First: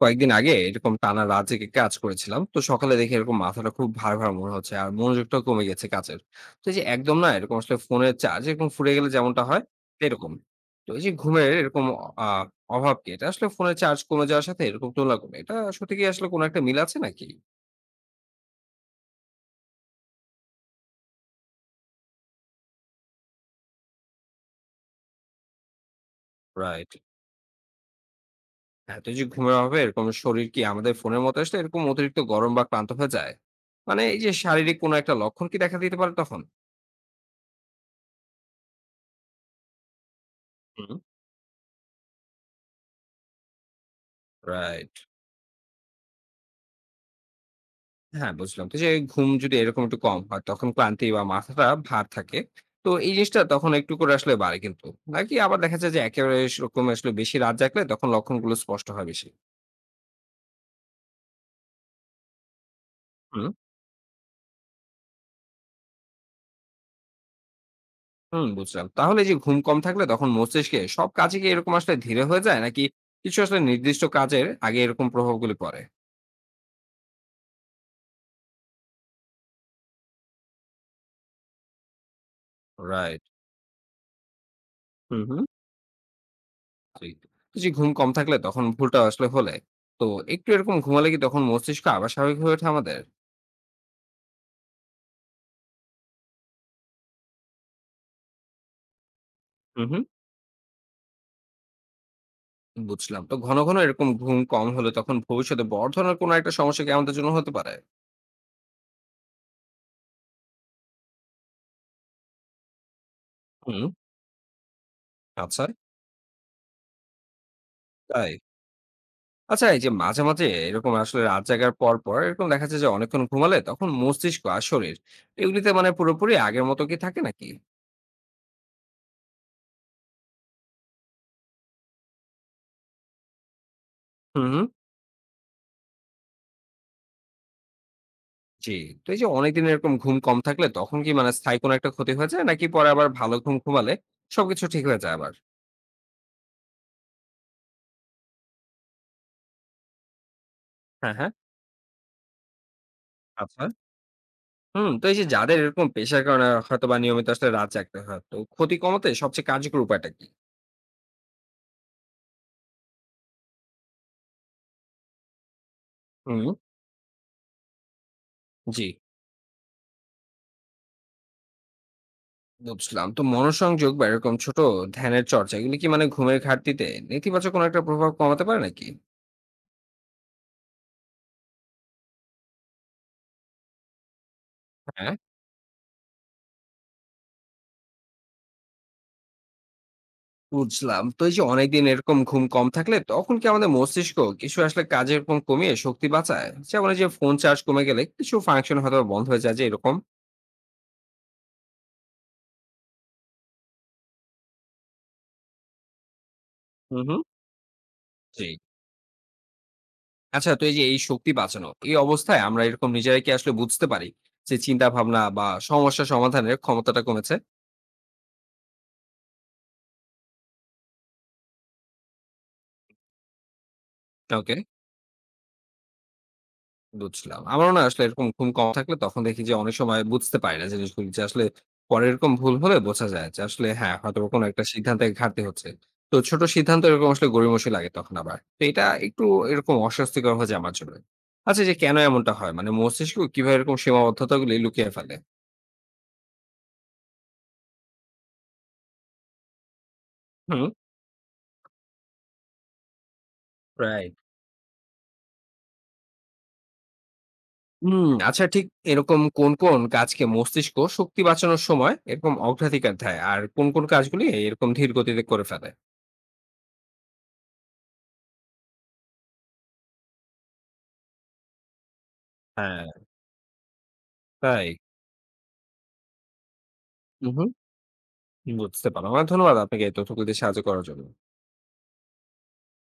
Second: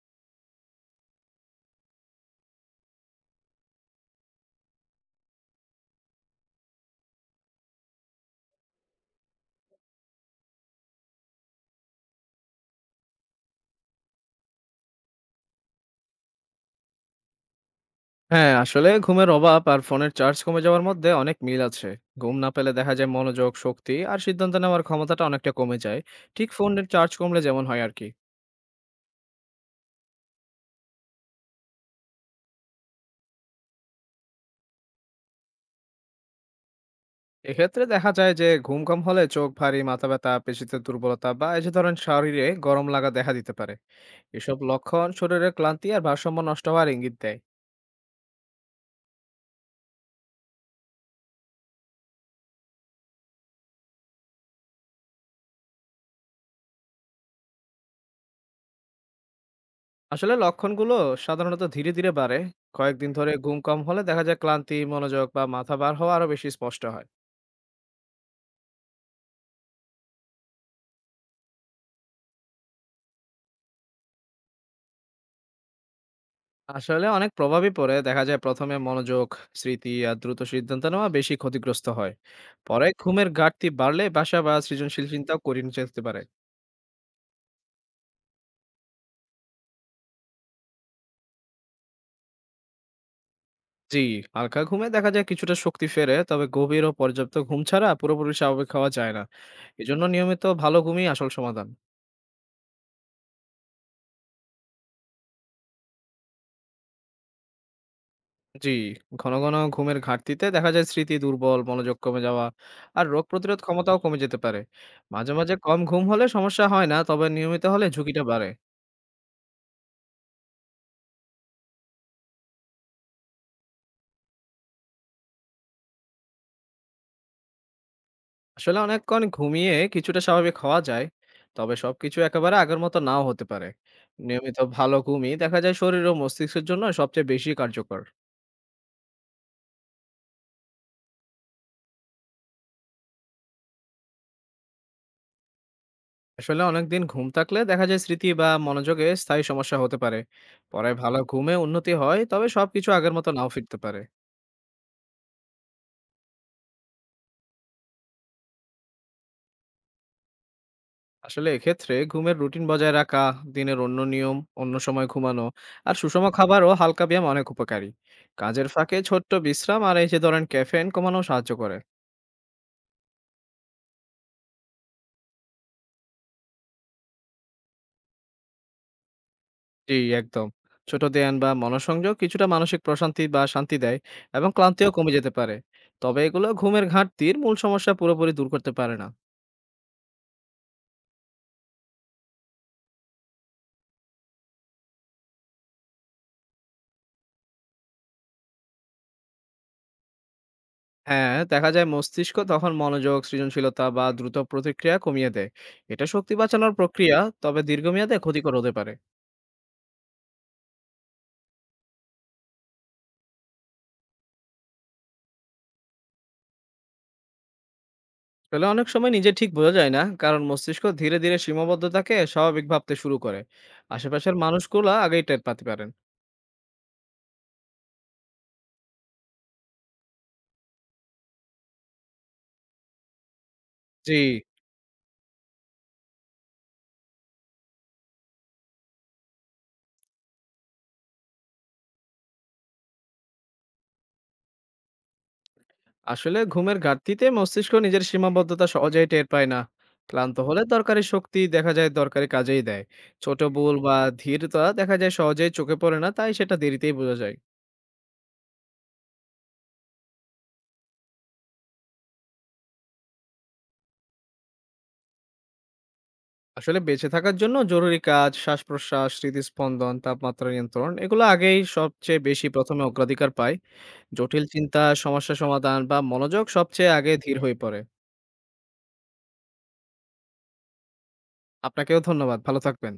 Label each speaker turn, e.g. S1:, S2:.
S1: কয়েকদিন আগে এরকম টানা রাত জেগে কাজ করেছিলাম, তো সকালে দেখি এরকম মাথাটা খুব ভার ভার মনে হচ্ছে আর মনোযোগটাও কমে গেছে কাজের। তো এই যে একদম না, এরকম আসলে ফোনের চার্জ এরকম ফুরিয়ে গেলে যেমনটা হয় এরকম। তো এই যে ঘুমের এরকম আহ অভাবকে এটা আসলে ফোনের চার্জ কমে যাওয়ার সাথে এরকম তুলনা করে, এটা সত্যি কি আসলে কোনো একটা মিল আছে নাকি?
S2: হ্যাঁ, আসলে ঘুমের অভাব আর ফোনের চার্জ কমে যাওয়ার মধ্যে অনেক মিল আছে। ঘুম না পেলে দেখা যায় মনোযোগ, শক্তি আর সিদ্ধান্ত নেওয়ার ক্ষমতাটা অনেকটা কমে যায়। ঠিক ফোনের
S1: রাইট।
S2: চার্জ কমলে যেমন হয় আরকি।
S1: হ্যাঁ, তো এই যে ঘুমের অভাবে এরকম শরীর কি আমাদের ফোনের মতো আসলে এরকম অতিরিক্ত গরম বা ক্লান্ত হয়ে যায়? মানে এই যে শারীরিক কোনো একটা লক্ষণ কি দেখা দিতে পারে তখন?
S2: এক্ষেত্রে দেখা যায় যে ঘুম কম হলে চোখ ভারী, মাথা ব্যথা, পেশিতে
S1: হুম।
S2: দুর্বলতা বা এই যে ধরেন শরীরে গরম লাগা দেখা দিতে পারে। এসব
S1: রাইট।
S2: লক্ষণ শরীরের ক্লান্তি আর ভারসাম্য নষ্ট হওয়ার ইঙ্গিত দেয়।
S1: হ্যাঁ, বুঝলাম। তো যে ঘুম যদি এরকম একটু কম হয়, তখন ক্লান্তি বা মাথাটা ভার থাকে। তো এই জিনিসটা তখন একটু করে আসলে বাড়ে কিন্তু। নাকি আবার দেখা যায় যে একেবারে সেরকম আসলে বেশি রাত জাগলে তখন লক্ষণগুলো স্পষ্ট হয় বেশি?
S2: আসলে লক্ষণগুলো সাধারণত ধীরে বাড়ে। কয়েকদিন ধরে
S1: হুম,
S2: ঘুম কম হলে দেখা যায় ক্লান্তি, মনোযোগ বা মাথা ভার হওয়া আরো বেশি স্পষ্ট হয়।
S1: হুম, বুঝলাম। তাহলে এই যে ঘুম কম থাকলে তখন মস্তিষ্কে সব কাজে কি এরকম আসলে ধীরে হয়ে যায়? নাকি কিছু আসলে নির্দিষ্ট কাজের আগে এরকম প্রভাবগুলি পড়ে?
S2: আসলে অনেক প্রভাবই পড়ে, দেখা যায় প্রথমে মনোযোগ, স্মৃতি আর দ্রুত সিদ্ধান্ত নেওয়া বেশি ক্ষতিগ্রস্ত হয়। পরে
S1: রাইট।
S2: ঘুমের ঘাটতি বাড়লে বাসা বা সৃজনশীল
S1: হুম,
S2: চিন্তাও
S1: হুম।
S2: করিয়ে যেতে পারে।
S1: জি। তো যে ঘুম কম থাকলে তখন ভুলটা আসলে হলে, তো একটু এরকম ঘুমালে কি তখন মস্তিষ্ক আবার স্বাভাবিক হয়ে ওঠে আমাদের?
S2: জি, হালকা ঘুমে দেখা যায় কিছুটা শক্তি ফেরে, তবে গভীর ও পর্যাপ্ত ঘুম ছাড়া পুরোপুরি স্বাভাবিক হওয়া যায় না।
S1: হুম,
S2: এজন্য
S1: হুম।
S2: নিয়মিত ভালো ঘুমই আসল সমাধান।
S1: বুঝলাম। তো ঘন, ঘন এরকম ঘুম কম হলে তখন ভবিষ্যতে বড় ধরনের কোনো একটা সমস্যা কি আমাদের জন্য হতে পারে?
S2: জি, ঘন ঘন ঘুমের ঘাটতিতে দেখা যায় স্মৃতি দুর্বল, মনোযোগ কমে যাওয়া আর রোগ প্রতিরোধ
S1: হুম,
S2: ক্ষমতাও কমে যেতে পারে। মাঝে মাঝে
S1: আচ্ছা।
S2: কম ঘুম হলে সমস্যা হয় না, তবে নিয়মিত হলে ঝুঁকিটা
S1: তাই?
S2: বাড়ে।
S1: আচ্ছা, এই যে মাঝে, মাঝে এরকম আসলে রাত জাগার পর, পর এরকম দেখা যায় যে অনেকক্ষণ ঘুমালে তখন মস্তিষ্ক আর শরীর এগুলিতে মানে পুরোপুরি আগের মতো কি থাকে নাকি?
S2: আসলে অনেকক্ষণ ঘুমিয়ে কিছুটা স্বাভাবিক হওয়া যায়, তবে সবকিছু একেবারে আগের মতো নাও হতে পারে।
S1: হুম,
S2: নিয়মিত
S1: হুম।
S2: ভালো ঘুমই দেখা যায় শরীর ও মস্তিষ্কের জন্য সবচেয়ে বেশি কার্যকর।
S1: জি। তো এই যে অনেকদিন এরকম ঘুম কম থাকলে তখন কি মানে স্থায়ী কোনো একটা ক্ষতি হয়ে যায়? নাকি পরে আবার ভালো ঘুম ঘুমালে সবকিছু ঠিক হয়ে যায় আবার?
S2: আসলে অনেকদিন ঘুম থাকলে দেখা যায় স্মৃতি বা মনোযোগে স্থায়ী সমস্যা হতে পারে। পরে
S1: হ্যাঁ,
S2: ভালো
S1: হ্যাঁ।
S2: ঘুমে উন্নতি হয়, তবে সবকিছু আগের মতো নাও
S1: আচ্ছা।
S2: ফিরতে পারে।
S1: হুম, তো এই যে যাদের এরকম পেশার কারণে হয়তোবা নিয়মিত আসলে রাত জাগতে হয়, তো ক্ষতি কমাতে সবচেয়ে কার্যকর উপায়টা কি?
S2: আসলে এক্ষেত্রে ঘুমের রুটিন বজায় রাখা, দিনের অন্য নিয়ম, অন্য সময় ঘুমানো আর সুষম
S1: হুম,
S2: খাবার ও হালকা ব্যায়াম অনেক উপকারী। কাজের
S1: জি,
S2: ফাঁকে ছোট্ট বিশ্রাম আর এই যে ধরেন ক্যাফেইন কমানো সাহায্য করে।
S1: বুঝলাম। তো মনোসংযোগ বা এরকম ছোট ধ্যানের চর্চা এগুলি কি মানে ঘুমের ঘাটতিতে নেতিবাচক কোনো একটা প্রভাব কমাতে পারে নাকি?
S2: জি, একদম। ছোট ধ্যান বা মনঃসংযোগ কিছুটা মানসিক প্রশান্তি বা শান্তি দেয় এবং ক্লান্তিও আচ্ছা। কমে
S1: হ্যাঁ।
S2: যেতে পারে। তবে এগুলো ঘুমের ঘাটতির মূল সমস্যা পুরোপুরি দূর করতে পারে না।
S1: বুঝলাম। তো এই যে অনেকদিন এরকম ঘুম কম থাকলে তখন কি আমাদের মস্তিষ্ক কিছু আসলে কাজে এরকম কমিয়ে শক্তি বাঁচায়? যেমন এই যে ফোন চার্জ কমে গেলে কিছু ফাংশন হয়তো বন্ধ হয়ে যায় যে এরকম?
S2: হ্যাঁ, দেখা যায় মস্তিষ্ক তখন মনোযোগ, সৃজনশীলতা বা দ্রুত প্রতিক্রিয়া কমিয়ে দেয়। এটা শক্তি বাঁচানোর
S1: হুম,
S2: প্রক্রিয়া,
S1: হুম।
S2: তবে দীর্ঘমেয়াদে
S1: জি।
S2: ক্ষতিকর হতে পারে।
S1: আচ্ছা, তো এই যে এই শক্তি বাঁচানো, এই অবস্থায় আমরা এরকম নিজেরাই কি আসলে বুঝতে পারি যে চিন্তা ভাবনা বা সমস্যা সমাধানের ক্ষমতাটা কমেছে?
S2: আসলে অনেক সময় নিজে ঠিক বোঝা যায় না, কারণ মস্তিষ্ক ধীরে ধীরে সীমাবদ্ধতাকে স্বাভাবিক ভাবতে শুরু করে। আশেপাশের
S1: ওকে।
S2: মানুষগুলা আগেই টের পেতে পারেন।
S1: বুঝলাম। আমারও না আসলে এরকম ঘুম কম থাকলে তখন দেখি যে অনেক সময় বুঝতে পারি না জিনিসগুলি, যে আসলে পরে এরকম ভুল হলে বোঝা যায় যে আসলে হ্যাঁ,
S2: জি।
S1: হয়তোবা কোনো একটা সিদ্ধান্তে ঘাটতি হচ্ছে। তো ছোট সিদ্ধান্ত এরকম আসলে গড়িমসি লাগে তখন আবার। তো এটা একটু এরকম অস্বস্তিকর হয়ে যায় আমার জন্য। আচ্ছা, যে কেন এমনটা হয়? মানে মস্তিষ্ক কিভাবে এরকম সীমাবদ্ধতাগুলি লুকিয়ে ফেলে?
S2: আসলে ঘুমের ঘাটতিতে মস্তিষ্ক নিজের সীমাবদ্ধতা সহজেই টের পায় না। ক্লান্ত হলে
S1: হুম।
S2: দরকারি শক্তি দেখা যায় দরকারি কাজেই দেয়। ছোট ভুল বা
S1: রাইট।
S2: ধীরতা দেখা যায় সহজেই চোখে পড়ে না, তাই সেটা দেরিতেই বোঝা যায়।
S1: হুম, আচ্ছা, ঠিক এরকম কোন, কোন কাজকে মস্তিষ্ক শক্তি বাঁচানোর সময় এরকম অগ্রাধিকার দেয়? আর কোন, কোন কাজগুলি এরকম ধীর গতিতে করে ফেলে?
S2: আসলে বেঁচে থাকার জন্য জরুরি কাজ, শ্বাস প্রশ্বাস, হৃদস্পন্দন, তাপমাত্রা নিয়ন্ত্রণ, এগুলো আগেই সবচেয়ে বেশি প্রথমে
S1: হ্যাঁ।
S2: অগ্রাধিকার পায়। জটিল
S1: তাই?
S2: চিন্তা, সমস্যা সমাধান বা মনোযোগ সবচেয়ে আগে ধীর
S1: উহু।
S2: হয়ে পড়ে।
S1: বুঝতে পারলাম। অনেক ধন্যবাদ আপনাকে এই তথ্যগুলো দিয়ে সাহায্য করার জন্য।
S2: আপনাকেও ধন্যবাদ, ভালো থাকবেন।